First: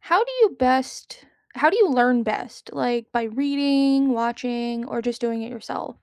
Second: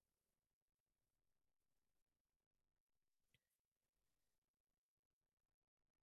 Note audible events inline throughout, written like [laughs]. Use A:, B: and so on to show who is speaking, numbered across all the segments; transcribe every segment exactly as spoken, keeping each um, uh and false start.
A: How do you best how do you learn best? Like, by reading, watching, or just doing it yourself?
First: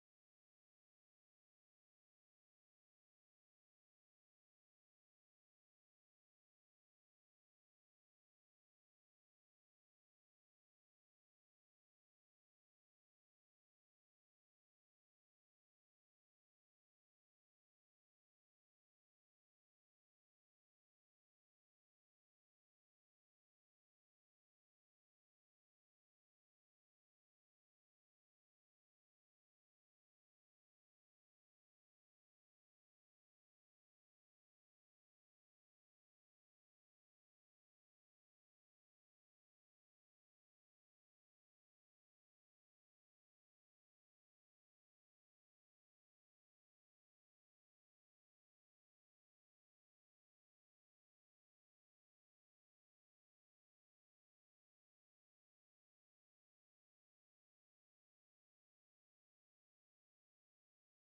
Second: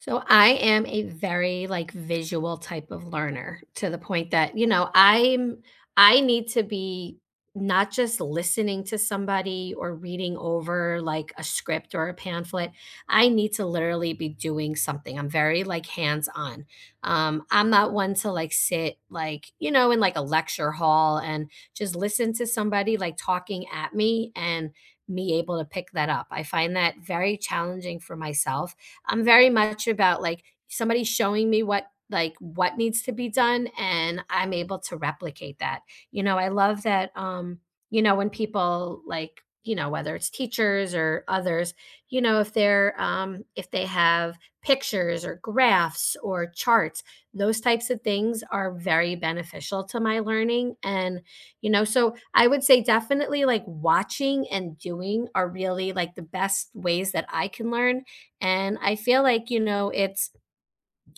B: So I am a very like visual type of learner to the point that, you know, I'm I need to be not just listening to somebody or reading over like a script or a pamphlet. I need to literally be doing something. I'm very like hands on. Um, I'm not one to like sit like, you know, in like a lecture hall and just listen to somebody like talking at me and me able to pick that up. I find that very challenging for myself. I'm very much about like somebody showing me what like what needs to be done and I'm able to replicate that. You know, I love that, um, you know, when people like, you know, whether it's teachers or others, you know, if they're um if they have pictures or graphs or charts, those types of things are very beneficial to my learning. And you know, so I would say definitely like watching and doing are really like the best ways that I can learn, and I feel like, you know, it's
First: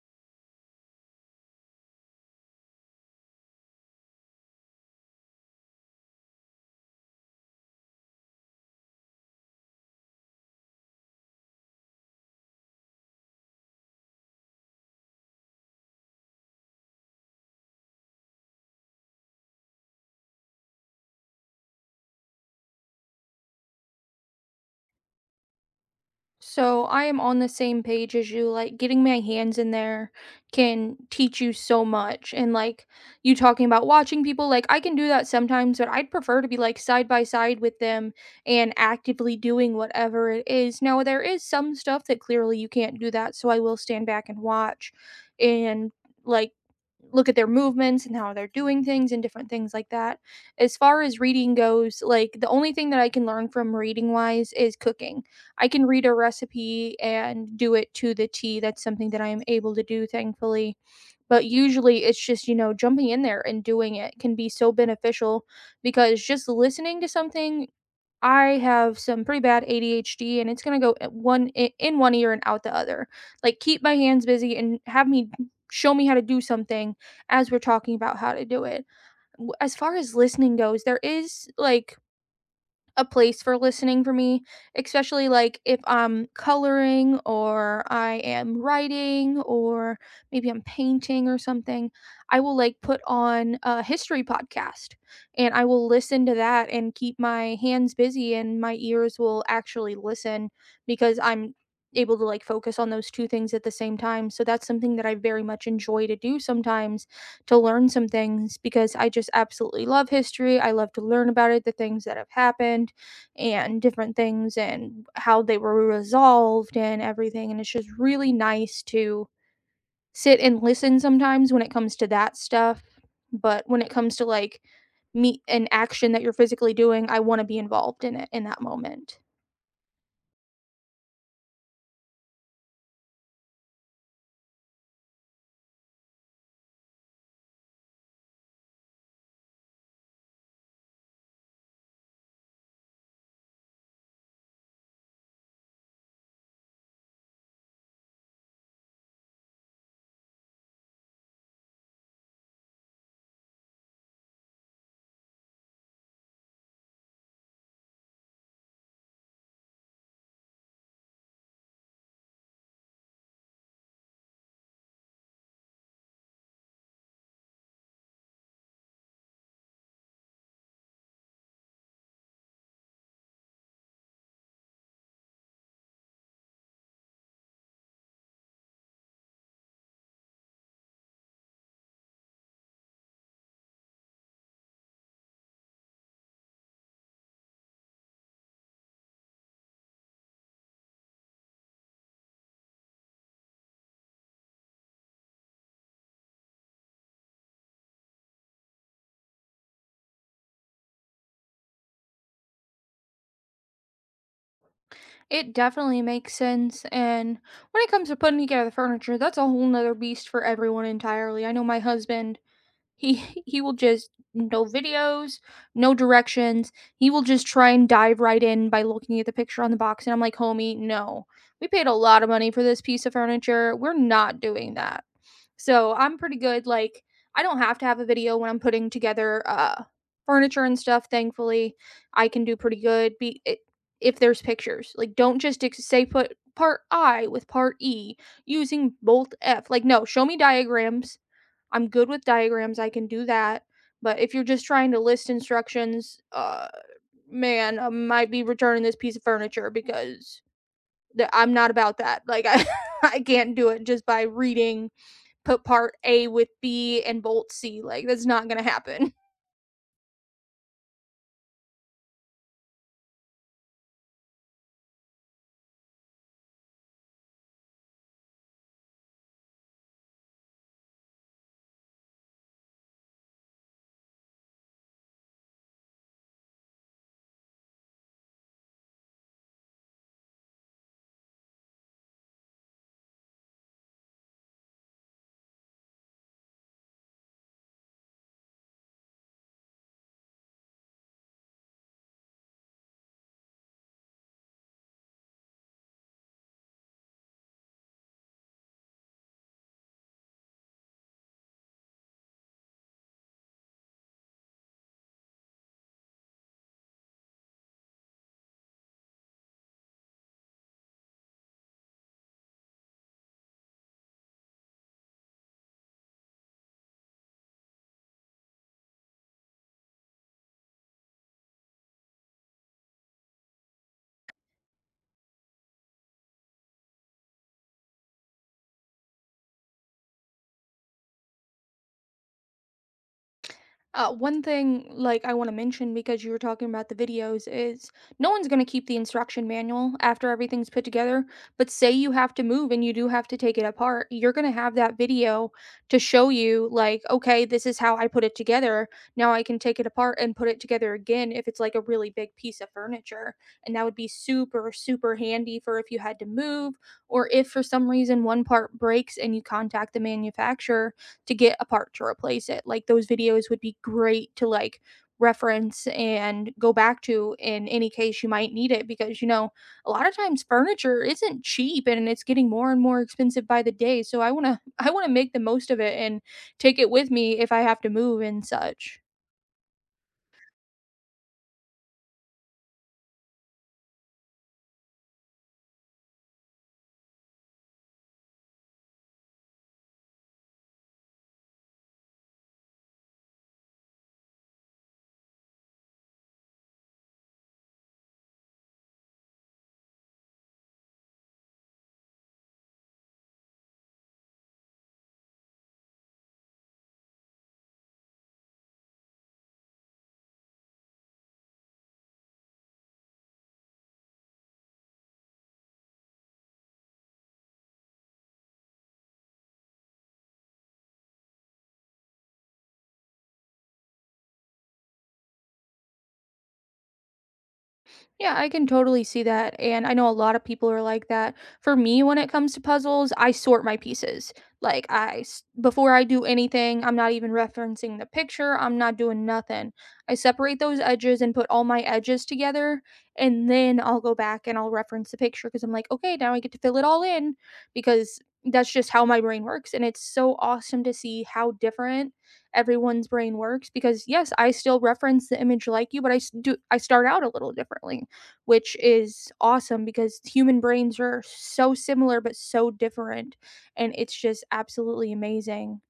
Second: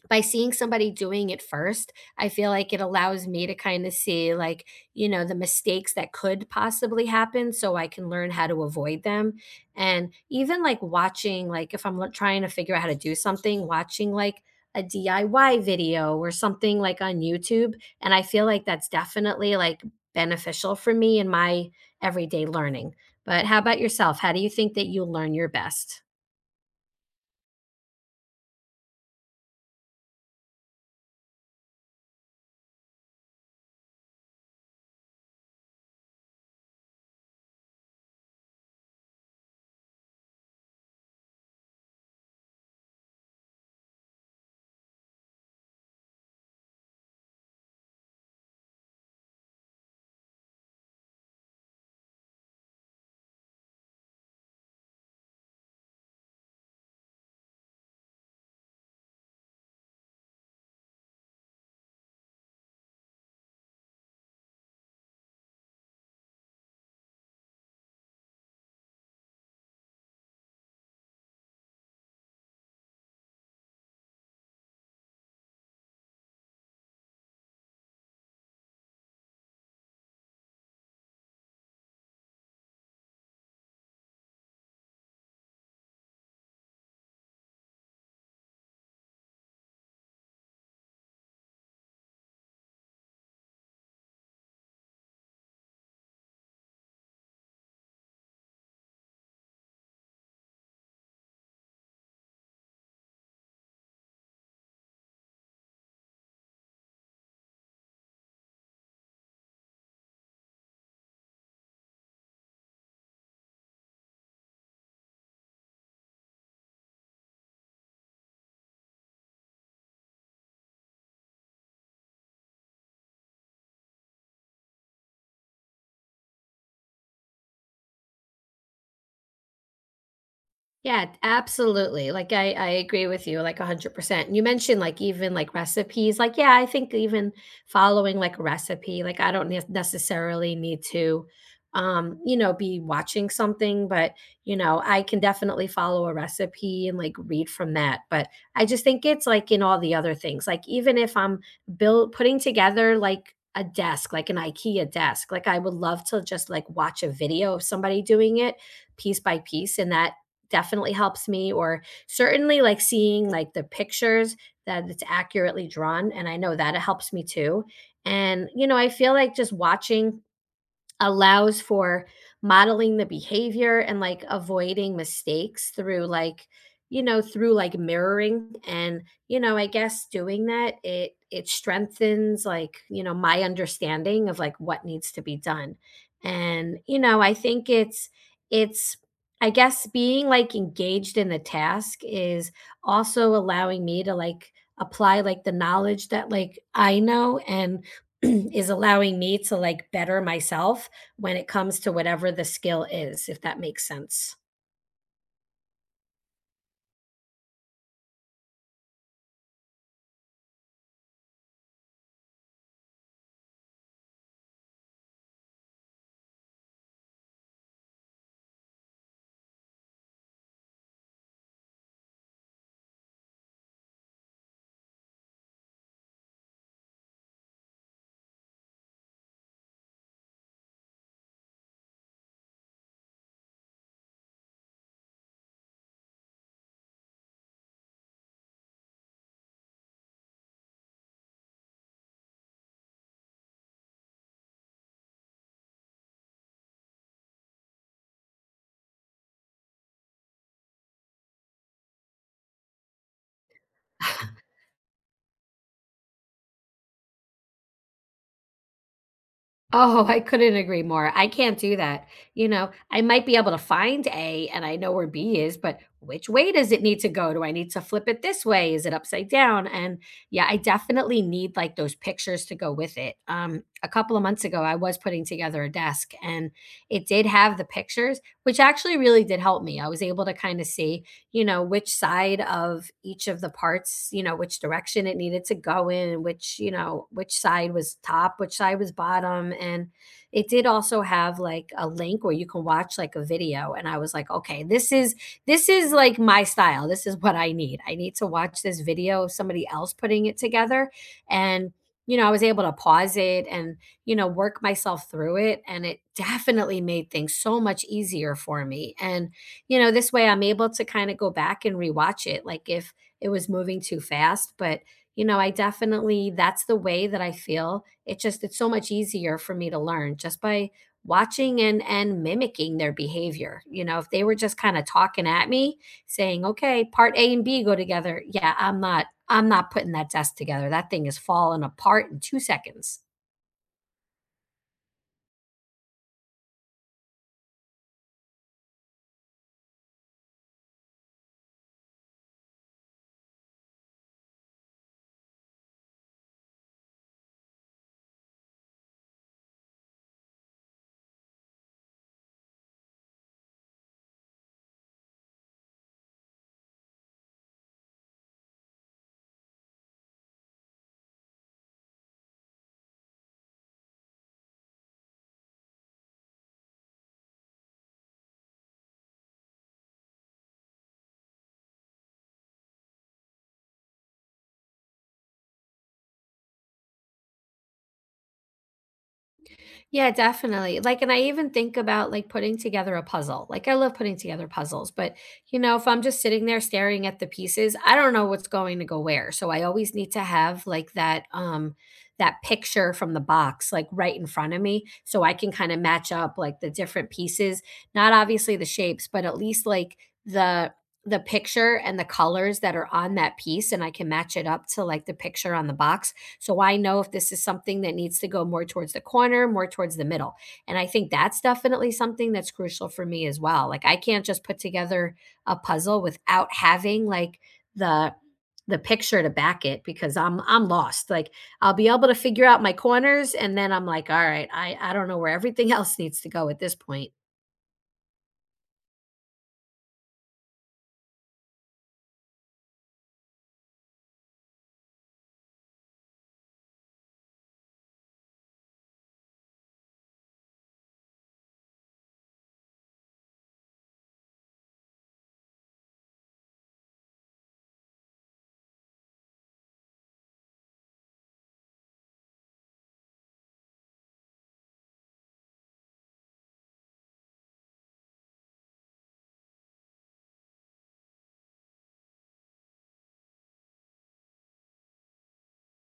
B: by seeing somebody doing it first, I feel like it allows me to kind of see, like, you know, the mistakes that could possibly happen so I can learn how to avoid them. And even like watching, like, if I'm lo- trying to figure out how to do something, watching like a D I Y video or something like on YouTube. And I feel like that's definitely like beneficial for me in my everyday learning. But how about yourself? How do you think that you learn your best?
A: So I am on the same page as you. Like, getting my hands in there can teach you so much. And, like, you talking about watching people, like, I can do that sometimes, but I'd prefer to be like side by side with them and actively doing whatever it is. Now there is some stuff that clearly you can't do that, so I will stand back and watch and, like, look at their movements and how they're doing things and different things like that. As far as reading goes, like, the only thing that I can learn from reading wise is cooking. I can read a recipe and do it to the T. That's something that I am able to do, thankfully. But usually it's just, you know, jumping in there and doing it can be so beneficial, because just listening to something, I have some pretty bad A D H D and it's going to go at one i- in one ear and out the other. Like, keep my hands busy and have me show me how to do something as we're talking about how to do it. W- As far as listening goes, there is like a place for listening for me, especially like if I'm coloring or I am writing or maybe I'm painting or something. I will like put on a history podcast and I will listen to that and keep my hands busy and my ears will actually listen, because I'm able to like focus on those two things at the same time. So that's something that I very much enjoy to do sometimes, to learn some things, because I just absolutely love history. I love to learn about it, the things that have happened, and different things, and how they were resolved, and everything. And it's just really nice to sit and listen sometimes when it comes to that stuff, but when it comes to like meet an action that you're physically doing, I want to be involved in it in that moment.
B: Yeah, absolutely. Like I I agree with you like one hundred percent. And you mentioned like even like recipes. Like yeah, I think even following like a recipe, like I don't ne- necessarily need to, um, you know, be watching something, but you know, I can definitely follow a recipe and like read from that. But I just think it's like in all the other things. Like even if I'm build putting together like a desk, like an IKEA desk, like I would love to just like watch a video of somebody doing it piece by piece, and that definitely helps me, or certainly like seeing like the pictures that it's accurately drawn and I know that it helps me too. And you know, I feel like just watching allows for modeling the behavior and like avoiding mistakes through like, you know, through like mirroring, and you know I guess doing that, it it strengthens like, you know, my understanding of like what needs to be done. And you know I think it's it's I guess being like engaged in the task is also allowing me to like apply like the knowledge that like I know, and [clears throat] is allowing me to like better myself when it comes to whatever the skill is, if that makes sense.
A: It definitely makes sense. And when it comes to putting together the furniture, that's a whole nother beast for everyone entirely. I know my husband, he [laughs] he will just, no videos, no directions. He will just try and dive right in by looking at the picture on the box, and I'm like, "Homie, no. We paid a lot of money for this piece of furniture. We're not doing that." So, I'm pretty good, like, I don't have to have a video when I'm putting together uh furniture and stuff, thankfully. I can do pretty good be I if there's pictures. Like, don't just ex- say put part I with part E using bolt F. Like, no, show me diagrams. I'm good with diagrams, I can do that, but if you're just trying to list instructions, uh, man, I might be returning this piece of furniture because the I'm not about that. Like, I [laughs] I can't do it just by
B: [laughs]
A: reading, put part A with B and bolt C, like, that's not gonna happen.
B: Oh, I couldn't agree more. I can't do that. You know, I might be able to find A and I know where B is, but which way does it need to go? Do I need to flip it this way? Is it upside down? And yeah, I definitely need like those pictures to go with it. Um, a couple of months ago, I was putting together a desk and it did have the pictures, which actually really did help me. I was able to kind of see, you know, which side of each of the parts, you know, which direction it needed to go in, and which, you know, which side was top, which side was bottom. And it did also have like a link where you can watch like a video. And I was like, okay, this is this is like my style. This is what I need. I need to watch this video of somebody else putting it together. And you know, I was able to pause it and, you know, work myself through it. And it definitely made things so much easier for me. And you know, this way I'm able to kind of go back and rewatch it, like if it was moving too fast. But, you know, I definitely, that's the way that I feel. It just, it's so much easier for me to learn just by watching and and mimicking their behavior. You know, if they were just kind of talking at me saying okay part A and B go together, yeah, i'm not i'm not putting that desk together. That thing is falling apart in two seconds.
A: Uh, one thing like I want to mention because you were talking about the videos is no one's going to keep the instruction manual after everything's put together, but say you have to move and you do have to take it apart, you're going to have that video to show you like, okay, this is how I put it together. Now I can take it apart and put it together again if it's like a really big piece of furniture. And that would be super super handy for if you had to move, or if for some reason one part breaks and you contact the manufacturer to get a part to replace it. Like, those videos would be great to like reference and go back to in any case you might need it, because, you know, a lot of times furniture isn't cheap and it's getting more and more expensive by the day. So I want to [laughs] I want to make the most of it and take it with me if I have to move and such.
B: Yeah, definitely. Like, and I even think about like putting together a puzzle. Like, I love putting together puzzles, but you know, if I'm just sitting there staring at the pieces, I don't know what's going to go where. So I always need to have like that, um, that picture from the box, like right in front of me, so I can kind of match up like the different pieces, not obviously the shapes, but at least like the, the picture and the colors that are on that piece, and I can match it up to like the picture on the box so I know if this is something that needs to go more towards the corner, more towards the middle. And I think that's definitely something that's crucial for me as well. Like I can't just put together a puzzle without having like the the picture to back it because I'm I'm lost. Like I'll be able to figure out my corners and then I'm like, all right, I I don't know where everything [laughs] else needs to go at this point.
A: Yeah, I can totally see that. And I know a lot of people are like that. For me, when it comes to puzzles, I sort my pieces. Like, I, s- before I do anything, I'm not even referencing the picture, I'm not doing nothing. I separate those edges and put all my edges together. And then I'll go back and I'll reference the picture because I'm like, okay, now I get to fill it all in because that's just how my brain works. And it's so awesome to see how different everyone's brain works, because yes, I still reference the image like you, but I s- do I start out a little differently, which is awesome, because human brains are so similar but so different, and it's just absolutely amazing.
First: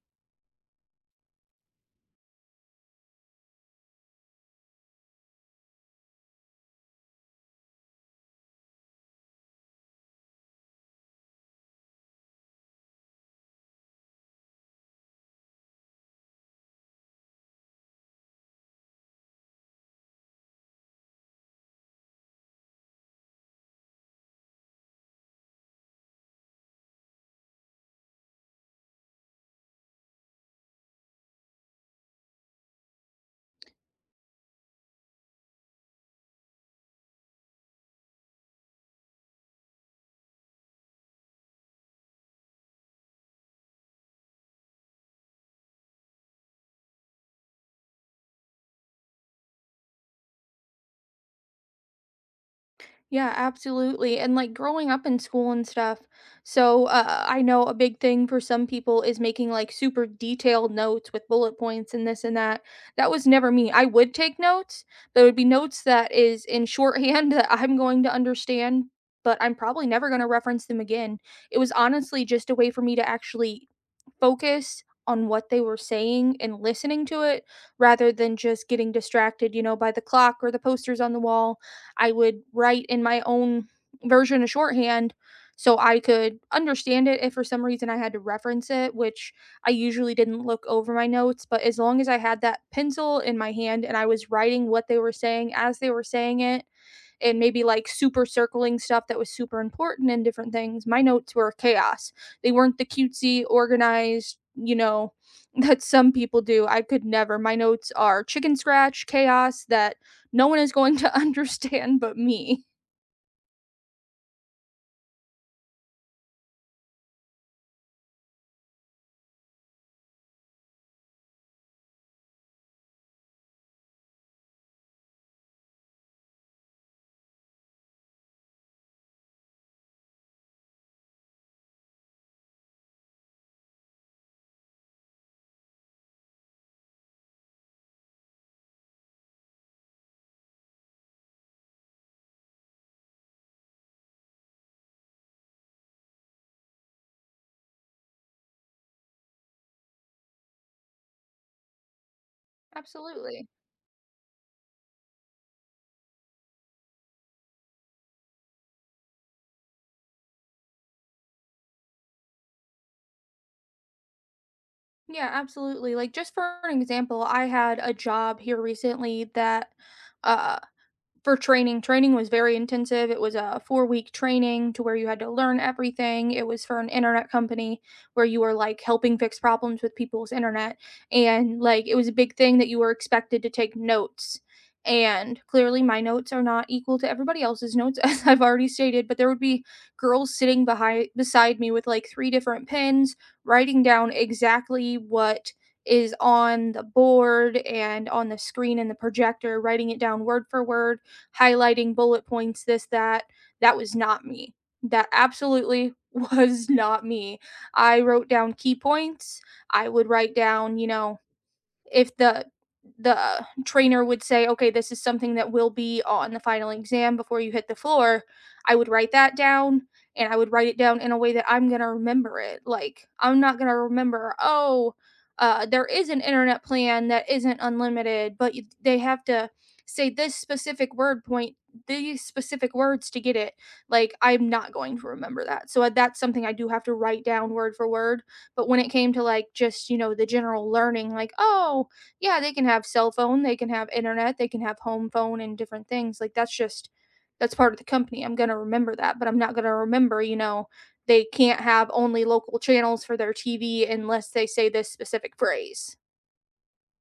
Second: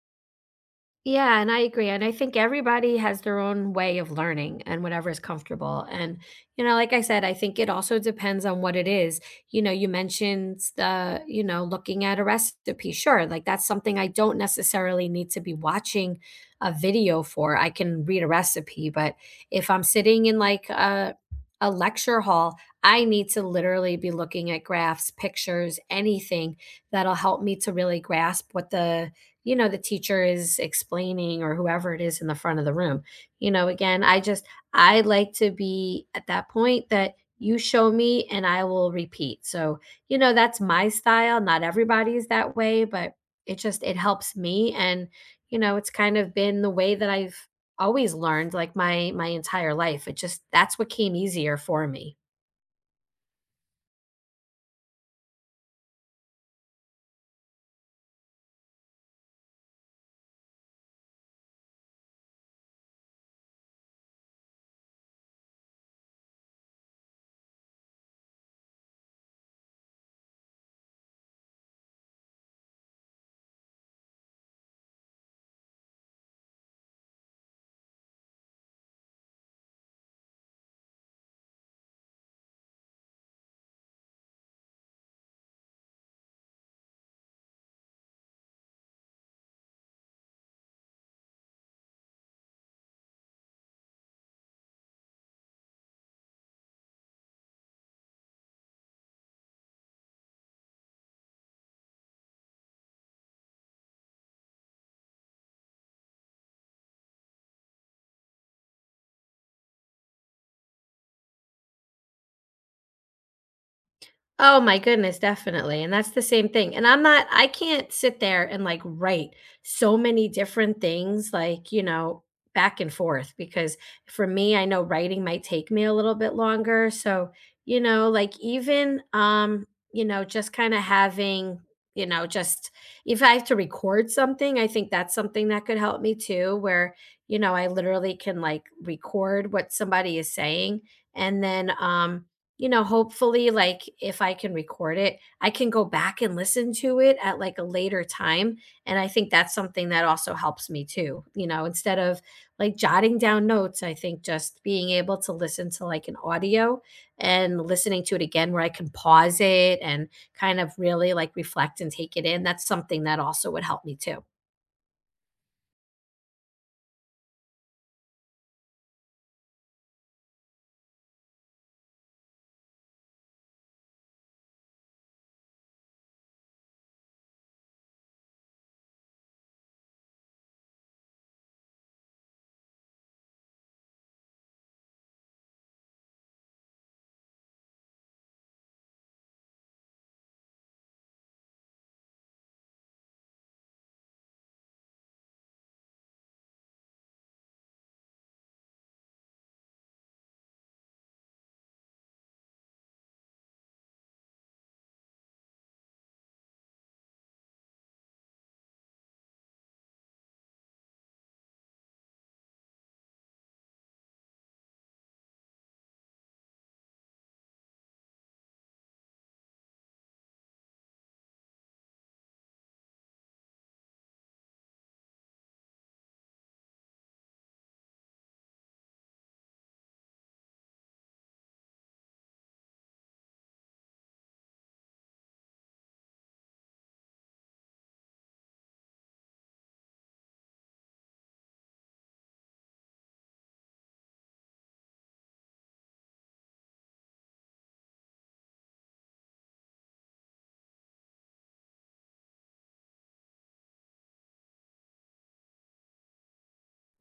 B: Yeah, and I agree, and I think everybody has their own way of learning and whatever is comfortable, and, you know, like I said, I think it also depends on what it is. You know, you mentioned the, you know, looking at a recipe, sure, like, that's something I don't necessarily need to be watching a video for, I can read a recipe, but if I'm sitting in, like, a a lecture hall, I need to literally be looking at graphs, pictures, anything that'll help me to really grasp what the, you know, the teacher is explaining or whoever it is in the front of the room. You know, again, I just, I like to be at that point that you show me and I will repeat. So, you know, that's my style. Not everybody's that way, but it just, it helps me. And, you know, it's kind of been the way that I've always learned like my, my entire life. It just, that's what came easier for me.
A: Yeah, absolutely. And like growing up in school and stuff. So, uh, I know a big thing for some people is making like super detailed notes with bullet points and this and that. That was never me. I would take notes. There would be notes that is in shorthand [laughs] that I'm going to understand, but I'm probably never going to reference them again. It was honestly just a way for me to actually focus on what they were saying and listening to it, rather than just getting distracted, you know, by the clock or the posters on the wall. I would write in my own version of shorthand so I could understand it if for some reason I had to reference it, which I usually didn't look over my notes. But as long as I had that pencil in my hand and I was writing what they were saying as they were saying it, and maybe like super circling stuff that was super important and different things, my notes were chaos. They weren't the cutesy, organized, you know, [laughs] that some people do. I could never. My notes are chicken scratch chaos that no one is going to [laughs] understand but me.
B: Oh my goodness, definitely. And that's the same thing. And I'm not, I can't sit there and like write so many different things, like, you know, back and forth, because for me, I know writing might take me a little bit longer. So, you know, like even, um, you know, just kind of having, you know, just if I have to record something, I think that's something that could help me too, where, you know, I literally can like record what somebody is saying, and then, um, you know, hopefully, like if I can record it, I can go back and listen to it at like a later time. And I think that's something that also helps me too. You know, instead of like jotting down
A: Absolutely.
B: notes, I think just being able to listen to like an audio and listening to it again where I can pause it and kind of really like reflect and take it in, that's something that also would help me too.
A: Yeah, absolutely. Like, just for an example, I had a job here recently that uh for training, training was very intensive. It was a four-week training to where you had to learn everything. It was for an internet company where you were, like, helping fix problems with people's internet, and, like, it was a big thing that you were expected to take notes, and clearly my notes are not equal to everybody else's notes, [laughs] as I've already stated, but there would be girls sitting behind beside me with, like, three different pens, writing down exactly what is on the board and on the screen and the projector, writing it down word for word, highlighting bullet points, this, that. That was not me. That absolutely [laughs] was not me. I wrote down key points. I would write down, you know, if the the uh, trainer would say, "Okay, this is something that will be on the final exam before you hit the floor," I would write that down, and I would write it down in a way that I'm going to remember it. Like, I'm not going to remember, "Oh, uh, there is an internet plan that isn't unlimited, but you, they have to say this specific word point, these specific words to get it." Like, I'm not going to remember that. So uh, that's something I do have to write down word for word, but when it came to like just, you know, the general learning, like, oh, yeah, they can have cell phone, they can have internet, they can have home phone and different things. Like, that's just that's part of the company. I'm gonna remember that, but I'm not gonna remember, you know, they can't have only local channels for their T V unless they say this specific phrase.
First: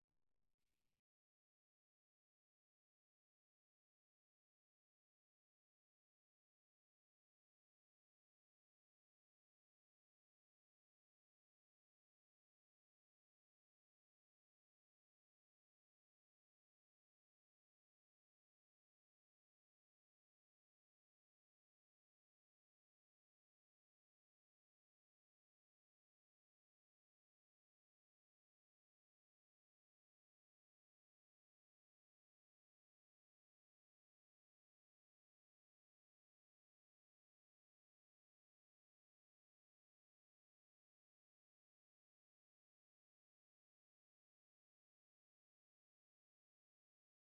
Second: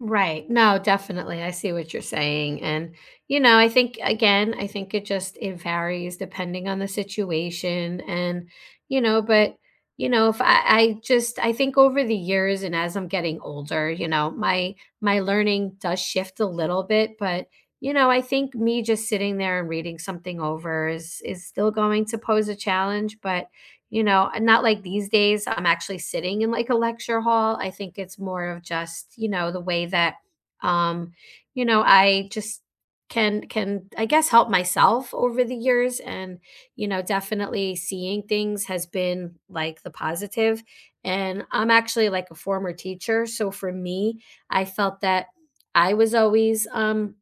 B: Right. No, definitely. I see what you're saying. And, you know, I think again, I think it just, it varies depending on the situation and, you know, but you know, if I, I just, I think over the years and as I'm getting older, you know, my my learning does shift a little bit, but you know, I think me just sitting there and reading something over is is still going to pose a challenge, but you know, and not like these days I'm actually sitting in like a lecture hall. I think it's more of just, you know, the way that, um, you know, I just can can I guess help myself over the years, and, you know, definitely seeing things has been like the positive. And I'm actually like a former teacher, so for me, I felt that I was always um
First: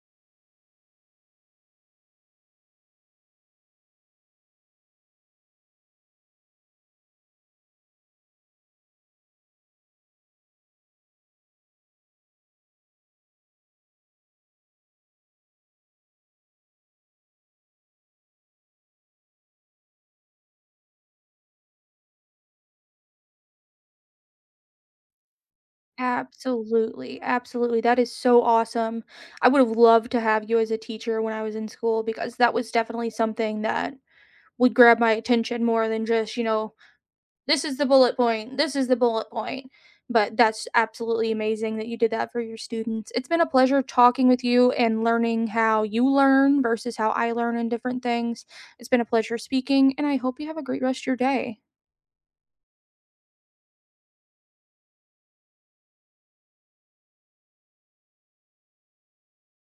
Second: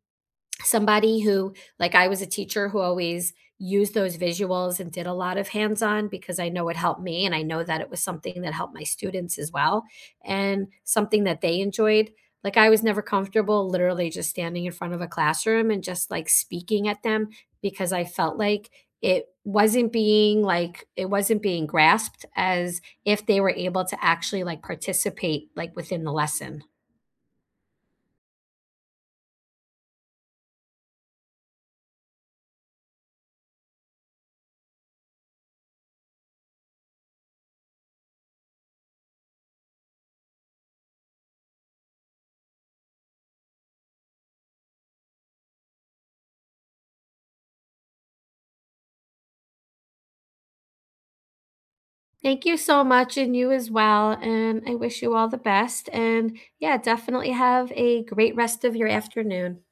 B: somebody who like I was a teacher who always used those visuals and did a lot of hands-on because I know it helped me and I know that it was something that helped my students as well, and something that they enjoyed. Like I was never comfortable literally just standing in front of a classroom and just like speaking at them because I felt like it wasn't being like it wasn't being grasped as if they were able to actually like participate like within the lesson.
A: Absolutely. Absolutely. That is so awesome. I would have loved to have you as a teacher when I was in school, because that was definitely something that would grab my attention more than just, you know, this is the bullet point. This is the bullet point. But that's absolutely amazing that you did that for your students. It's been a pleasure talking with you and learning how you learn versus how I learn in different things. It's been a pleasure speaking, and I hope you have a great rest of your day.
B: Thank you so much, and you as well. And I wish you all the best. And yeah, definitely have a great rest of your afternoon.